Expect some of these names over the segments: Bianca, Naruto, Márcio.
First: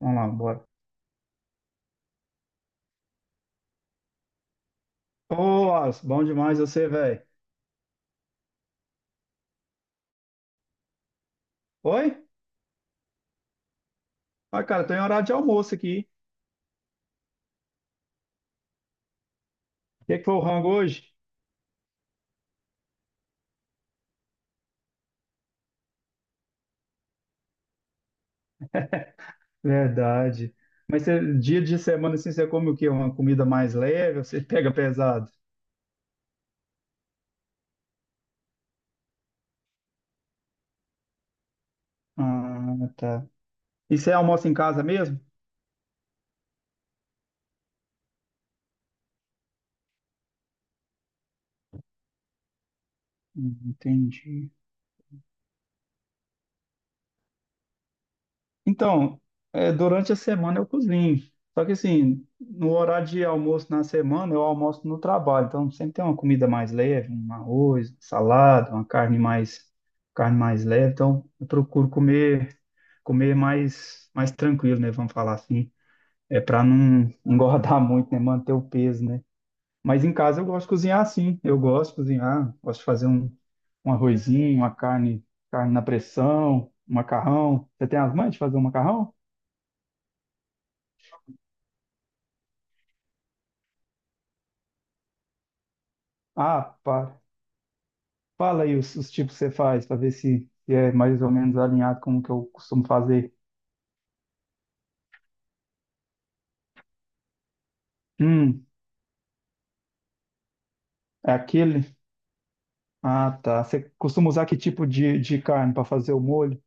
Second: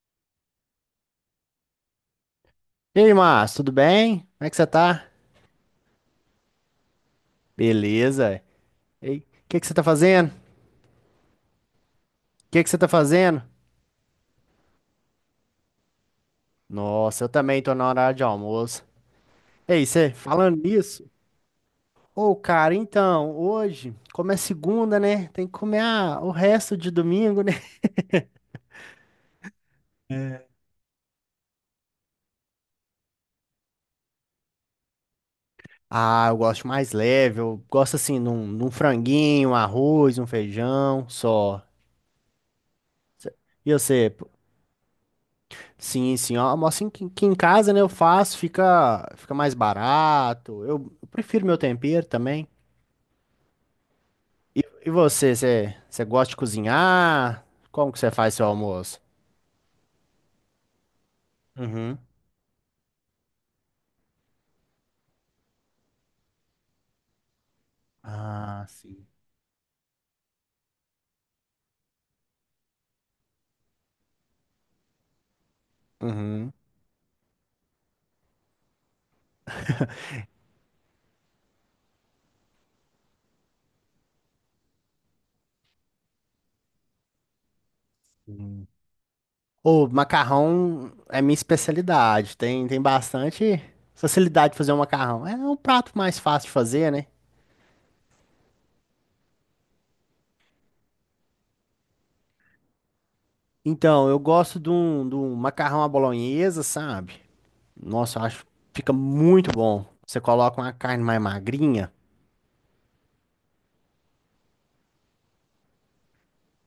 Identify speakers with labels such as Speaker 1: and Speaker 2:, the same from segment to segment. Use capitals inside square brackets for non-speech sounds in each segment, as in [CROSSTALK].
Speaker 1: Vamos lá, bora.
Speaker 2: E aí, Márcio, tudo bem? Como é que você tá?
Speaker 1: Ô, Alisson, bom demais você, velho.
Speaker 2: Beleza. E o Que que você tá fazendo? O
Speaker 1: Oi?
Speaker 2: que que você tá fazendo?
Speaker 1: Ah, cara, tô em horário de almoço aqui.
Speaker 2: Nossa, eu também tô na hora de almoço. Ei,
Speaker 1: O
Speaker 2: você
Speaker 1: que é que foi o
Speaker 2: falando
Speaker 1: rango
Speaker 2: nisso?
Speaker 1: hoje?
Speaker 2: Ô, cara, então, hoje, como é segunda, né? Tem que comer o resto de domingo, né?
Speaker 1: Verdade. Mas você, dia de semana, assim, você come o quê? Uma comida mais leve ou você pega pesado?
Speaker 2: [LAUGHS] Ah, eu gosto mais leve, eu gosto assim, num franguinho, um arroz, um feijão, só.
Speaker 1: Ah, tá.
Speaker 2: E
Speaker 1: E
Speaker 2: você?
Speaker 1: você
Speaker 2: Pô,
Speaker 1: almoça em casa mesmo?
Speaker 2: sim, sim, ó, almoço em- que em casa, né, eu faço, fica mais barato. Eu prefiro meu tempero também.
Speaker 1: Entendi.
Speaker 2: E você, você gosta de cozinhar? Como que você faz seu almoço?
Speaker 1: Então, é, durante a semana eu cozinho. Só que
Speaker 2: Uhum.
Speaker 1: assim, no horário de almoço na semana, eu almoço no trabalho. Então sempre tem uma comida mais leve, um arroz,
Speaker 2: Ah,
Speaker 1: salada, uma
Speaker 2: sim.
Speaker 1: carne mais leve. Então eu procuro comer, comer mais, mais tranquilo, né? Vamos falar assim. É
Speaker 2: Uhum.
Speaker 1: para não engordar [LAUGHS] muito, né? Manter o peso, né? Mas em casa eu gosto de cozinhar assim. Eu gosto de cozinhar, gosto de fazer um, um arrozinho, uma carne, carne na pressão, um macarrão. Você tem as mães de fazer um macarrão?
Speaker 2: O macarrão é minha especialidade. Tem, tem bastante facilidade de fazer um macarrão. É um prato mais fácil de
Speaker 1: Ah,
Speaker 2: fazer, né?
Speaker 1: para. Fala aí os tipos que você faz, para ver se é mais ou menos alinhado com o que eu costumo fazer.
Speaker 2: Então, eu gosto de um macarrão à bolonhesa, sabe? Nossa, eu acho que
Speaker 1: Hum,
Speaker 2: fica muito bom. Você coloca uma carne mais
Speaker 1: é
Speaker 2: magrinha.
Speaker 1: aquele? Ah, tá. Você costuma usar que tipo de carne para fazer o molho?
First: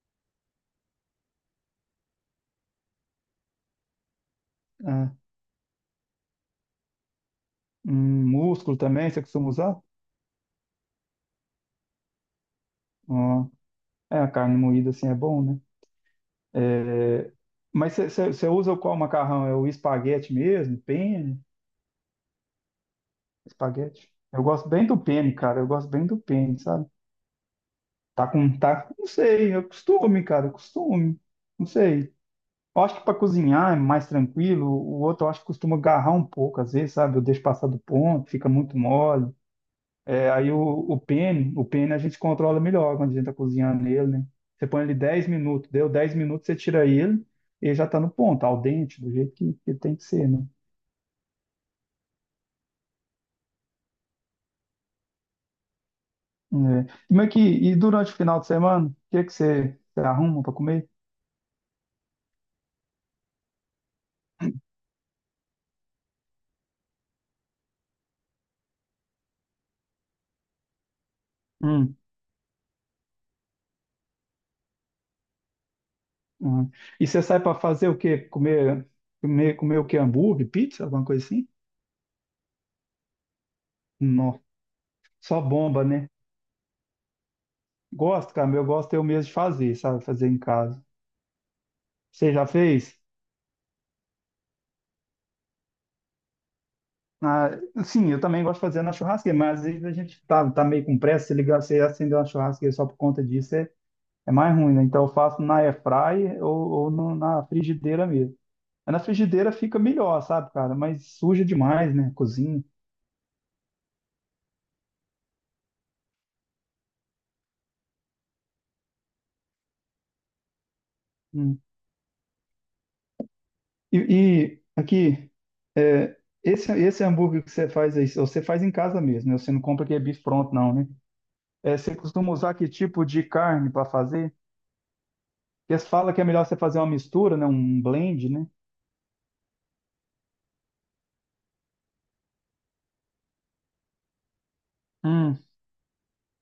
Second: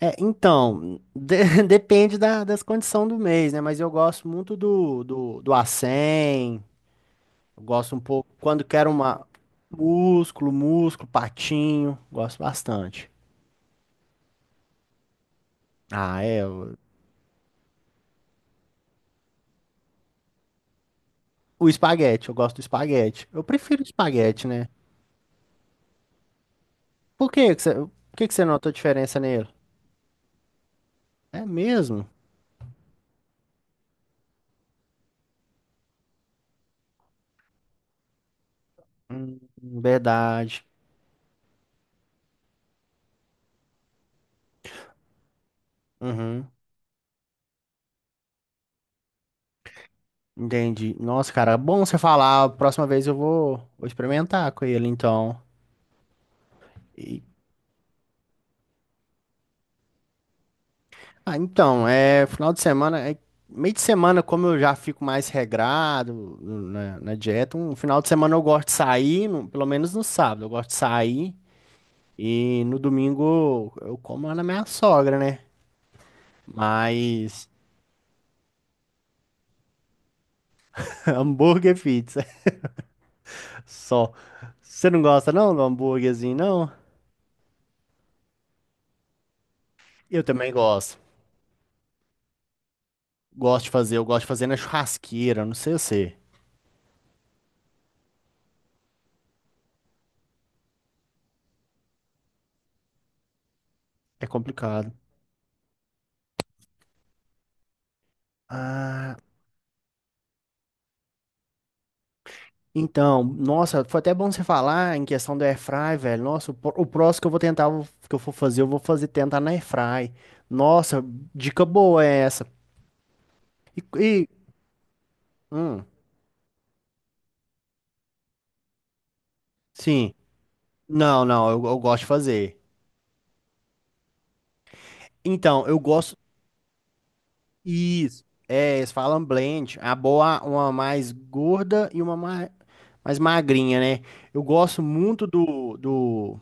Speaker 2: É, então, [LAUGHS] depende da, das condições do mês, né? Mas eu gosto muito do,
Speaker 1: Ah,
Speaker 2: do, do acém, eu gosto um pouco, quando
Speaker 1: músculo
Speaker 2: quero
Speaker 1: também, você
Speaker 2: uma,
Speaker 1: costuma usar?
Speaker 2: músculo, músculo, patinho, gosto bastante.
Speaker 1: Ah, é, a carne moída assim é bom, né?
Speaker 2: Ah, é,
Speaker 1: É, mas você usa o qual macarrão? É o espaguete mesmo? Penne?
Speaker 2: o espaguete, eu gosto do espaguete. Eu prefiro
Speaker 1: Espaguete? Eu
Speaker 2: espaguete, né?
Speaker 1: gosto bem do penne, cara. Eu gosto bem do penne, sabe?
Speaker 2: Por que que você, por que
Speaker 1: Tá
Speaker 2: que você
Speaker 1: com,
Speaker 2: notou
Speaker 1: tá, não
Speaker 2: diferença nele?
Speaker 1: sei, é costume, cara, é costume.
Speaker 2: É
Speaker 1: Não
Speaker 2: mesmo?
Speaker 1: sei. Eu acho que para cozinhar é mais tranquilo. O outro eu acho que costuma agarrar um pouco, às vezes, sabe? Eu deixo passar do ponto, fica muito mole.
Speaker 2: Hum,
Speaker 1: É, aí o,
Speaker 2: verdade.
Speaker 1: o pene, o pene a gente controla melhor quando a gente tá cozinhando nele, né? Você põe ele 10 minutos, deu 10 minutos,
Speaker 2: Uhum,
Speaker 1: você tira ele, ele já tá no ponto, ao dente, do jeito que tem que ser, né?
Speaker 2: entendi. Nossa, cara, é bom você falar, a próxima vez eu vou, vou experimentar com ele, então.
Speaker 1: É. Como é que, e durante o final de semana, o que é que você, você arruma para comer?
Speaker 2: Ah, então, é final de semana, é, meio de semana, como eu já fico mais regrado na, na dieta, um final de semana eu gosto de sair, pelo menos no sábado, eu gosto de sair
Speaker 1: Hum,
Speaker 2: e no domingo eu como lá na minha sogra, né?
Speaker 1: hum. E você sai
Speaker 2: Mas
Speaker 1: para fazer o quê? Comer, comer, comer o quê? Hambúrguer, pizza,
Speaker 2: [LAUGHS]
Speaker 1: alguma coisa assim?
Speaker 2: hambúrguer e pizza, [LAUGHS] só.
Speaker 1: Nossa,
Speaker 2: Você não gosta
Speaker 1: só
Speaker 2: não do
Speaker 1: bomba, né?
Speaker 2: hambúrguerzinho, não?
Speaker 1: Gosto, cara, eu gosto eu mesmo de fazer, sabe?
Speaker 2: Eu
Speaker 1: Fazer em
Speaker 2: também
Speaker 1: casa.
Speaker 2: gosto.
Speaker 1: Você já fez?
Speaker 2: Gosto de fazer, eu gosto de fazer na churrasqueira, não sei você.
Speaker 1: Ah, sim, eu também gosto de fazer na churrasqueira, mas às vezes a gente tá meio com pressa, se ligar, você acender uma churrasqueira só por conta disso é,
Speaker 2: É
Speaker 1: é mais ruim, né?
Speaker 2: complicado.
Speaker 1: Então eu faço na airfryer ou no- na frigideira mesmo. Mas na
Speaker 2: Ah.
Speaker 1: frigideira fica melhor, sabe, cara? Mas suja demais, né? Cozinha.
Speaker 2: Então, nossa, foi até bom você falar em questão do airfry, velho. Nossa, o próximo que eu vou tentar, que eu for fazer, eu vou fazer tentar na airfry. Nossa,
Speaker 1: Hum.
Speaker 2: dica boa é essa. E,
Speaker 1: E,
Speaker 2: e-
Speaker 1: e aqui,
Speaker 2: hum,
Speaker 1: é, esse hambúrguer que você faz aí, você faz em casa mesmo, né? Você não compra aquele
Speaker 2: sim.
Speaker 1: bife pronto, não, né?
Speaker 2: Não, não, eu,
Speaker 1: É,
Speaker 2: eu
Speaker 1: você
Speaker 2: gosto de
Speaker 1: costuma usar
Speaker 2: fazer.
Speaker 1: que tipo de carne para fazer?
Speaker 2: Então, eu
Speaker 1: Porque se fala
Speaker 2: gosto
Speaker 1: que é melhor você fazer uma mistura, né? Um
Speaker 2: isso.
Speaker 1: blend, né?
Speaker 2: É, eles falam blend, a boa, uma mais gorda e uma mais, mais magrinha, né? Eu gosto muito
Speaker 1: Hum,
Speaker 2: do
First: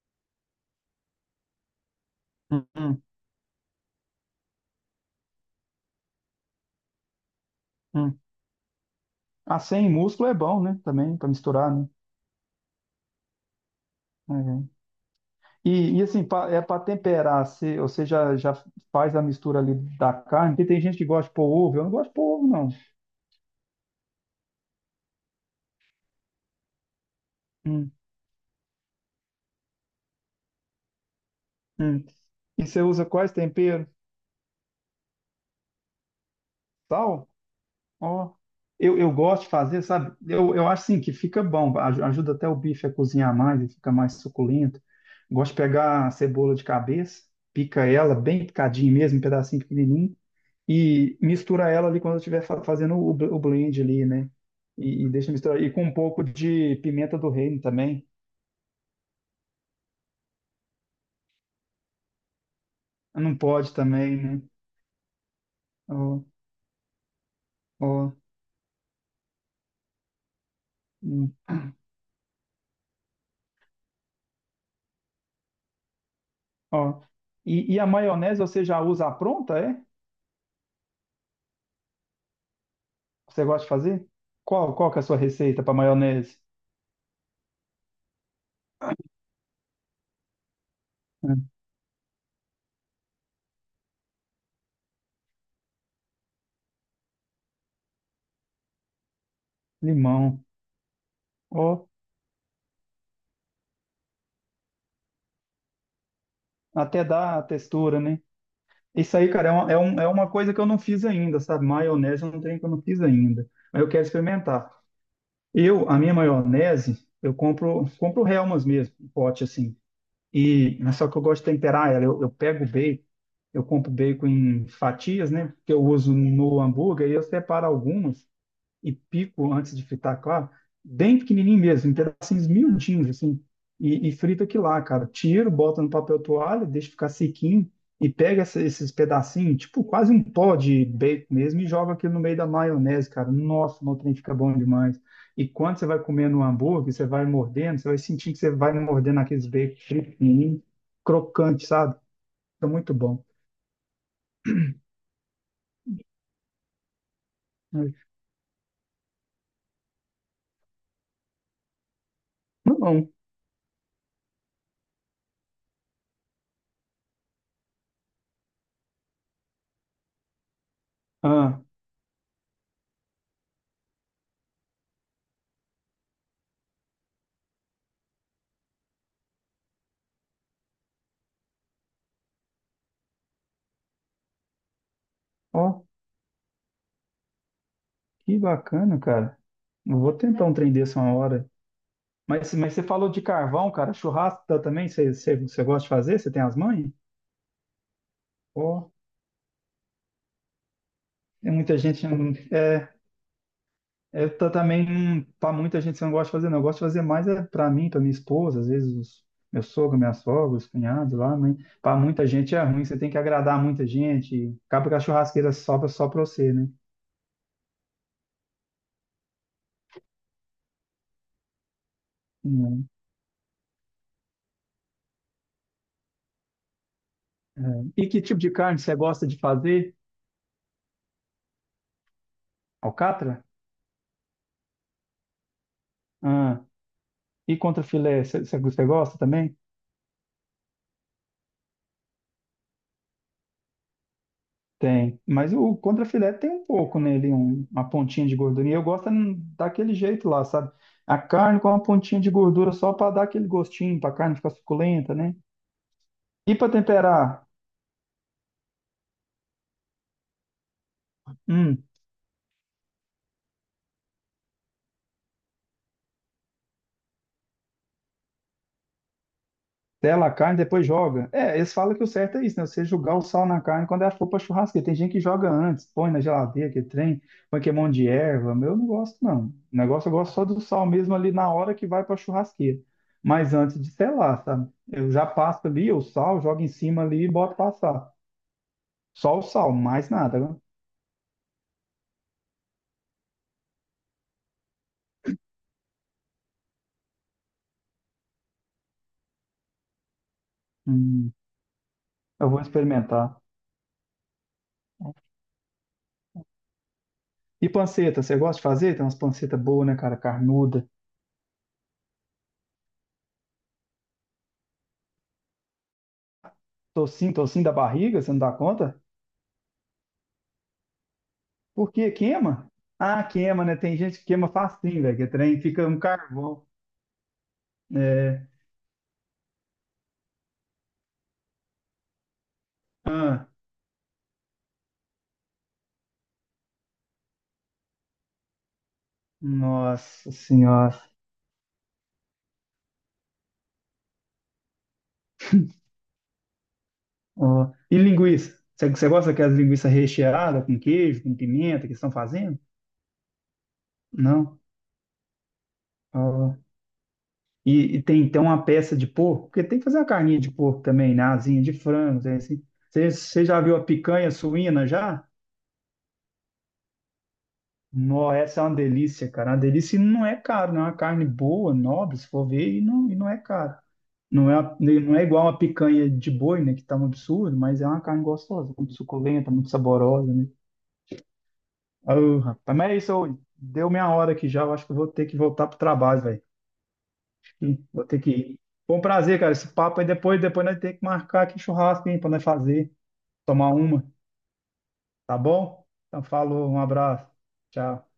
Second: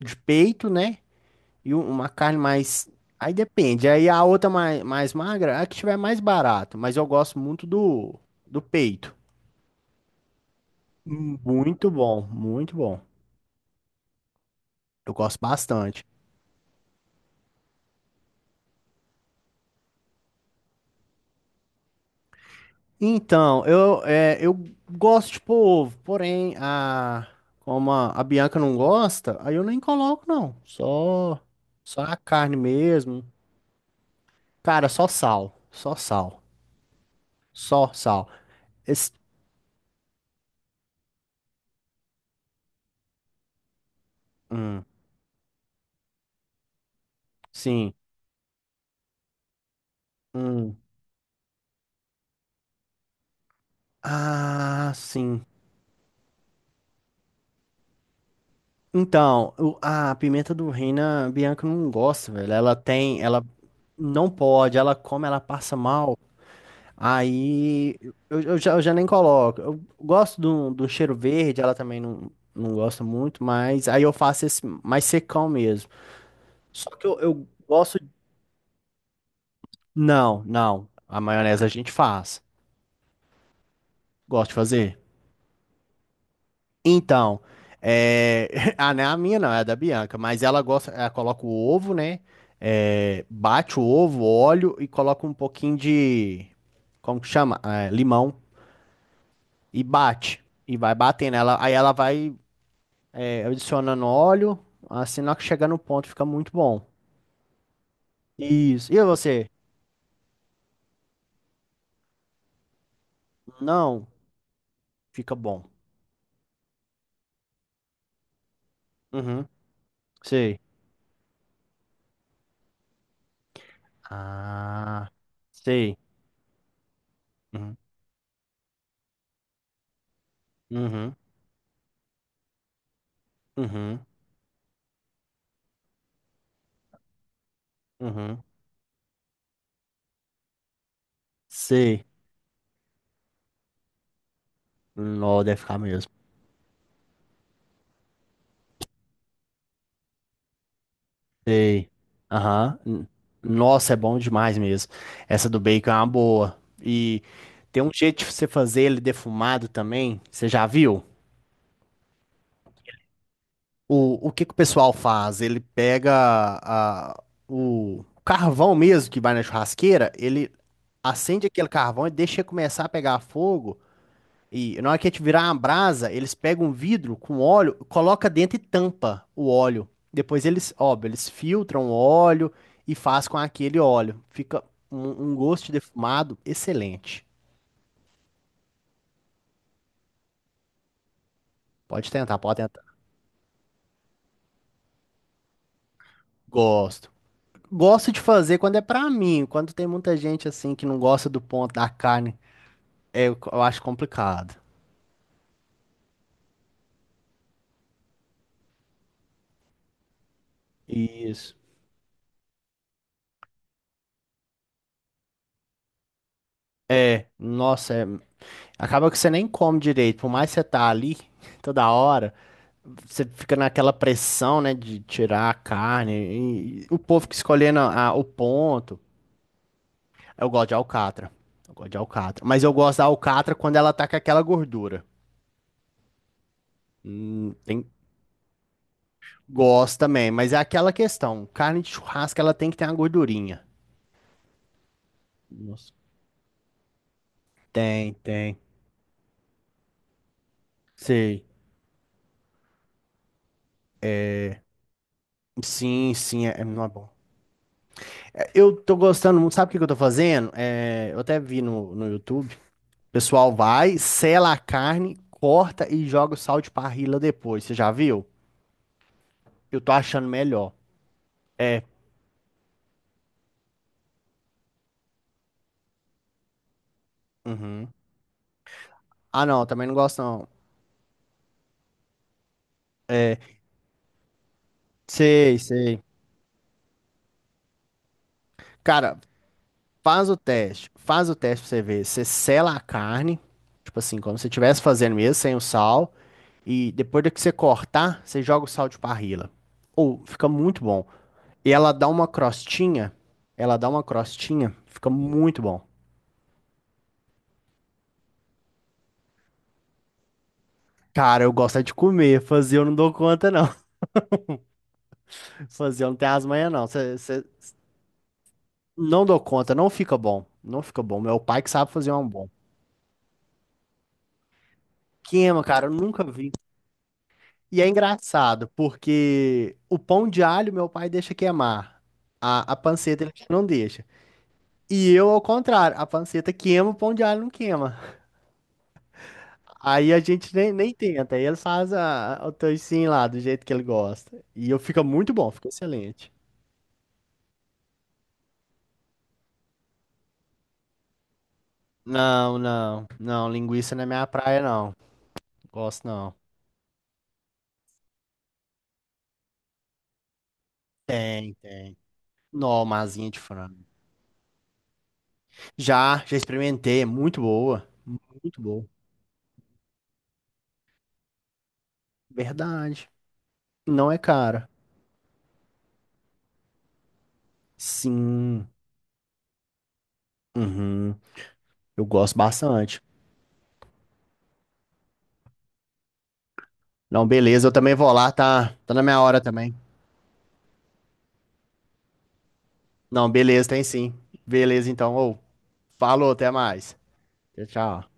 Speaker 2: de peito, né? Uma carne
Speaker 1: hum,
Speaker 2: mais.
Speaker 1: hum,
Speaker 2: Aí depende. Aí a outra mais, mais magra, é a que tiver mais barato. Mas eu gosto muito do,
Speaker 1: hum.
Speaker 2: do peito.
Speaker 1: Ah, sem músculo é bom, né? Também, para misturar, né?
Speaker 2: Muito bom, muito bom.
Speaker 1: Uhum.
Speaker 2: Eu gosto
Speaker 1: E
Speaker 2: bastante.
Speaker 1: assim, pa- é para temperar, se, você já faz a mistura ali da carne, porque tem gente que gosta de pôr ovo, eu não gosto de pôr ovo, não.
Speaker 2: Então, eu, é, eu gosto de polvo, porém, a,
Speaker 1: Hum,
Speaker 2: como a Bianca não gosta, aí eu nem coloco, não. Só, só
Speaker 1: hum.
Speaker 2: a carne
Speaker 1: E você usa
Speaker 2: mesmo.
Speaker 1: quais temperos?
Speaker 2: Cara, só sal. Só sal.
Speaker 1: Sal?
Speaker 2: Só sal.
Speaker 1: Ó, eu,
Speaker 2: Esse,
Speaker 1: eu gosto de fazer, sabe? Eu acho assim que fica bom, aj- ajuda até o bife a cozinhar mais e fica mais suculento.
Speaker 2: hum,
Speaker 1: Gosto de pegar a cebola de cabeça, pica
Speaker 2: sim.
Speaker 1: ela bem picadinho mesmo, um pedacinho pequenininho,
Speaker 2: Hum.
Speaker 1: e mistura ela ali quando eu estiver fa- fazendo o, bl- o blend ali, né?
Speaker 2: Ah,
Speaker 1: E deixa
Speaker 2: sim.
Speaker 1: misturar. E com um pouco de pimenta do reino também.
Speaker 2: Então, a pimenta do reino, a Bianca não gosta, velho. Ela tem,
Speaker 1: Não
Speaker 2: ela
Speaker 1: pode também,
Speaker 2: não
Speaker 1: né?
Speaker 2: pode, ela come, ela passa mal.
Speaker 1: Ó,
Speaker 2: Aí
Speaker 1: ó,
Speaker 2: eu, eu já nem coloco. Eu gosto do cheiro
Speaker 1: hum,
Speaker 2: verde, ela também não, não gosta muito, mas aí eu faço esse mais secão mesmo. Só
Speaker 1: ó.
Speaker 2: que eu
Speaker 1: E a
Speaker 2: gosto.
Speaker 1: maionese você já usa a pronta, é?
Speaker 2: Não, não. A maionese a gente faz.
Speaker 1: Você gosta de fazer?
Speaker 2: Gosto de
Speaker 1: Qual, qual que
Speaker 2: fazer.
Speaker 1: é a sua receita para maionese?
Speaker 2: Então, é... [LAUGHS] ah, não é a minha não, é a da Bianca, mas ela gosta, ela coloca o
Speaker 1: É,
Speaker 2: ovo, né? É, bate o ovo, óleo e coloca um pouquinho de, como que chama? É, limão e bate.
Speaker 1: limão.
Speaker 2: E vai batendo. Ela, aí
Speaker 1: Ó,
Speaker 2: ela vai é, adicionando óleo, assim, na hora que chegar no ponto fica muito bom.
Speaker 1: até dá a textura, né?
Speaker 2: Isso. E
Speaker 1: Isso aí,
Speaker 2: você?
Speaker 1: cara, é uma, é um- é uma coisa que eu não fiz ainda, sabe? Maionese é um trem que eu não fiz ainda. Mas eu quero
Speaker 2: Não,
Speaker 1: experimentar.
Speaker 2: fica bom.
Speaker 1: Eu, a minha maionese, eu compro, compro Hellmann's mesmo, um pote
Speaker 2: Uhum,
Speaker 1: assim.
Speaker 2: sei.
Speaker 1: E, mas só que eu gosto de temperar ela. Eu pego o bacon, eu compro bacon em
Speaker 2: Ah,
Speaker 1: fatias, né? Que eu
Speaker 2: sei.
Speaker 1: uso no hambúrguer e eu separo
Speaker 2: Uhum,
Speaker 1: algumas. E pico antes de fritar, claro,
Speaker 2: uhum,
Speaker 1: bem pequenininho mesmo, em pedacinhos miudinhos, assim,
Speaker 2: uhum,
Speaker 1: e frita aqui lá, cara. Tiro, bota no papel toalha, deixa ficar sequinho e pega
Speaker 2: uhum,
Speaker 1: essa- esses pedacinhos, tipo quase um pó de bacon mesmo, e joga
Speaker 2: sei.
Speaker 1: aquilo no meio da maionese, cara. Nossa, o trem fica bom demais.
Speaker 2: Não,
Speaker 1: E
Speaker 2: deve ficar
Speaker 1: quando você vai
Speaker 2: mesmo.
Speaker 1: comendo um hambúrguer, você vai mordendo, você vai sentindo que você vai mordendo aqueles bacon frito, pequenininho, crocante,
Speaker 2: Sei.
Speaker 1: sabe? Fica
Speaker 2: Aham.
Speaker 1: muito
Speaker 2: N-
Speaker 1: bom.
Speaker 2: Nossa, é bom demais mesmo. Essa do bacon é uma boa. E tem um jeito de você fazer ele defumado também. Você já viu?
Speaker 1: Não,
Speaker 2: O que que o pessoal faz? Ele pega a, o carvão mesmo que vai na churrasqueira, ele acende
Speaker 1: ah,
Speaker 2: aquele carvão e deixa começar a pegar fogo. E na hora que a gente virar uma brasa, eles pegam um vidro com óleo, coloca dentro e tampa o óleo. Depois eles, óbvio, eles filtram o óleo e faz com aquele óleo. Fica um, um gosto de
Speaker 1: ó,
Speaker 2: defumado excelente.
Speaker 1: que bacana, cara. Eu vou tentar um trem desse uma hora.
Speaker 2: Pode tentar,
Speaker 1: Mas,
Speaker 2: pode
Speaker 1: mas você
Speaker 2: tentar.
Speaker 1: falou de carvão, cara. Churrasco tá também, você gosta de fazer? Você tem as manhas?
Speaker 2: Gosto. Gosto de fazer quando é
Speaker 1: Pô,
Speaker 2: pra mim. Quando tem muita gente assim que não gosta do
Speaker 1: é
Speaker 2: ponto
Speaker 1: muita
Speaker 2: da
Speaker 1: gente. Não-
Speaker 2: carne,
Speaker 1: É,
Speaker 2: é, eu acho
Speaker 1: é tá
Speaker 2: complicado.
Speaker 1: também. Hum, pra muita gente você não gosta de fazer, não. Eu gosto de fazer mais é pra mim, pra minha esposa, às vezes os, meu sogro, minha sogra, os cunhados lá.
Speaker 2: Isso.
Speaker 1: Mas pra muita gente é ruim, você tem que agradar muita gente. E acaba que a churrasqueira sobra só pra você, né?
Speaker 2: É, nossa, é- acaba que você nem come direito, por mais que você tá ali [LAUGHS] toda hora.
Speaker 1: Hum,
Speaker 2: Você fica naquela pressão, né, de tirar a carne. E o povo que
Speaker 1: é.
Speaker 2: escolhendo
Speaker 1: E que
Speaker 2: o
Speaker 1: tipo de carne você
Speaker 2: ponto.
Speaker 1: gosta de fazer?
Speaker 2: Eu gosto de alcatra. Eu gosto de alcatra. Mas eu gosto da
Speaker 1: Alcatra?
Speaker 2: alcatra quando ela tá com aquela gordura.
Speaker 1: Ah, e contra
Speaker 2: Tem...
Speaker 1: filé, você gosta também?
Speaker 2: Gosto também, mas é aquela questão. Carne de churrasco, ela tem que ter uma gordurinha.
Speaker 1: Tem, mas o
Speaker 2: Nossa.
Speaker 1: contrafilé tem um pouco nele, um- uma
Speaker 2: Tem,
Speaker 1: pontinha de
Speaker 2: tem.
Speaker 1: gordura. E eu gosto daquele jeito lá, sabe? A
Speaker 2: Sei.
Speaker 1: carne com uma pontinha de gordura só para dar aquele gostinho, para a carne ficar suculenta, né?
Speaker 2: Sim, sim,
Speaker 1: E para
Speaker 2: não é bom.
Speaker 1: temperar?
Speaker 2: É, eu tô gostando muito. Sabe o que que eu tô fazendo? É, eu até vi
Speaker 1: Hum.
Speaker 2: no YouTube. O pessoal vai, sela a carne, corta e joga o sal de parrilla depois. Você já viu? Eu tô
Speaker 1: Tela
Speaker 2: achando
Speaker 1: a carne,
Speaker 2: melhor.
Speaker 1: depois joga. É, eles falam que o certo é isso, né? Você jogar o sal na carne quando ela for pra churrasqueira. Tem gente que joga antes, põe na geladeira, que trem, põe que é
Speaker 2: Uhum.
Speaker 1: monte de erva. Meu, eu não gosto,
Speaker 2: Ah,
Speaker 1: não. O
Speaker 2: não, também não
Speaker 1: negócio eu
Speaker 2: gosto
Speaker 1: gosto só
Speaker 2: não.
Speaker 1: do sal mesmo ali na hora que vai pra churrasqueira. Mas antes de selar, sabe? Eu já
Speaker 2: Sei,
Speaker 1: passo ali o
Speaker 2: sei.
Speaker 1: sal, jogo em cima ali e boto passar.
Speaker 2: Cara,
Speaker 1: Só o sal, mais
Speaker 2: faz o
Speaker 1: nada, né?
Speaker 2: teste. Faz o teste pra você ver. Você sela a carne, tipo assim, como se estivesse fazendo mesmo, sem o sal. E depois de que você cortar, você joga o sal de parrilla. Ou fica muito bom.
Speaker 1: Hum,
Speaker 2: E ela dá uma
Speaker 1: eu vou
Speaker 2: crostinha.
Speaker 1: experimentar.
Speaker 2: Ela dá uma crostinha. Fica muito bom.
Speaker 1: E panceta, você gosta de fazer? Tem umas pancetas boas, né, cara? Carnuda.
Speaker 2: Cara, eu gosto é de comer. Fazer eu não dou conta, não. Fazer eu não tem as manhas, não.
Speaker 1: Tocinho, tocinho da barriga, você não dá conta?
Speaker 2: Não dou conta, não fica bom. Não fica bom. Meu pai que sabe
Speaker 1: Porque
Speaker 2: fazer um bom.
Speaker 1: queima? Ah, queima, né? Tem gente que queima facinho, velho, que é trem
Speaker 2: Queima,
Speaker 1: fica
Speaker 2: cara, eu
Speaker 1: um
Speaker 2: nunca vi.
Speaker 1: carvão.
Speaker 2: E é
Speaker 1: É.
Speaker 2: engraçado, porque o pão de alho meu pai deixa queimar. A panceta ele
Speaker 1: Ah,
Speaker 2: não deixa. E eu, ao contrário, a panceta queima, o pão de alho não queima. Aí a
Speaker 1: nossa
Speaker 2: gente nem, nem
Speaker 1: senhora.
Speaker 2: tenta. Aí ele faz a, o toicinho lá, do jeito que ele gosta. E eu fica muito bom, fica excelente.
Speaker 1: Ó. E linguiça? Você gosta daquelas linguiças recheadas com queijo, com pimenta que estão
Speaker 2: Não,
Speaker 1: fazendo?
Speaker 2: não, não, linguiça não é minha
Speaker 1: Não.
Speaker 2: praia, não. Gosto não.
Speaker 1: Ó. E tem então uma peça de porco, porque tem que fazer uma carninha de porco também, né?
Speaker 2: Tem,
Speaker 1: Asinha de
Speaker 2: tem.
Speaker 1: frango, tem assim.
Speaker 2: Nó,
Speaker 1: Você,
Speaker 2: masinha de
Speaker 1: você já viu
Speaker 2: frango.
Speaker 1: a picanha suína já?
Speaker 2: Já, já experimentei, é muito boa.
Speaker 1: Nó, essa
Speaker 2: Muito
Speaker 1: é uma
Speaker 2: boa.
Speaker 1: delícia, cara. Uma delícia e não é caro, não é uma carne boa, nobre, se for ver,
Speaker 2: Verdade.
Speaker 1: e não é caro.
Speaker 2: Não é
Speaker 1: Não é,
Speaker 2: cara.
Speaker 1: uma- não é igual uma picanha de boi, né? Que tá um absurdo, mas é uma carne
Speaker 2: Sim.
Speaker 1: gostosa, muito suculenta, muito saborosa, né?
Speaker 2: Uhum. Eu gosto
Speaker 1: Oh, rapaz, mas é
Speaker 2: bastante.
Speaker 1: isso, ô, deu minha hora aqui já. Eu acho que eu vou ter que voltar pro trabalho, velho.
Speaker 2: Não,
Speaker 1: Acho
Speaker 2: beleza, eu
Speaker 1: que
Speaker 2: também
Speaker 1: vou
Speaker 2: vou
Speaker 1: ter que
Speaker 2: lá,
Speaker 1: ir.
Speaker 2: tá, tá
Speaker 1: Foi um
Speaker 2: na minha
Speaker 1: prazer,
Speaker 2: hora
Speaker 1: cara, esse
Speaker 2: também.
Speaker 1: papo aí. Depois nós temos que marcar aqui churrasco, hein, pra nós fazer,
Speaker 2: Não,
Speaker 1: tomar
Speaker 2: beleza, tem
Speaker 1: uma,
Speaker 2: sim. Beleza, então.
Speaker 1: tá
Speaker 2: Ô,
Speaker 1: bom? Então,
Speaker 2: falou, até
Speaker 1: falou, um
Speaker 2: mais.
Speaker 1: abraço.
Speaker 2: Tchau,
Speaker 1: Tchau.
Speaker 2: tchau.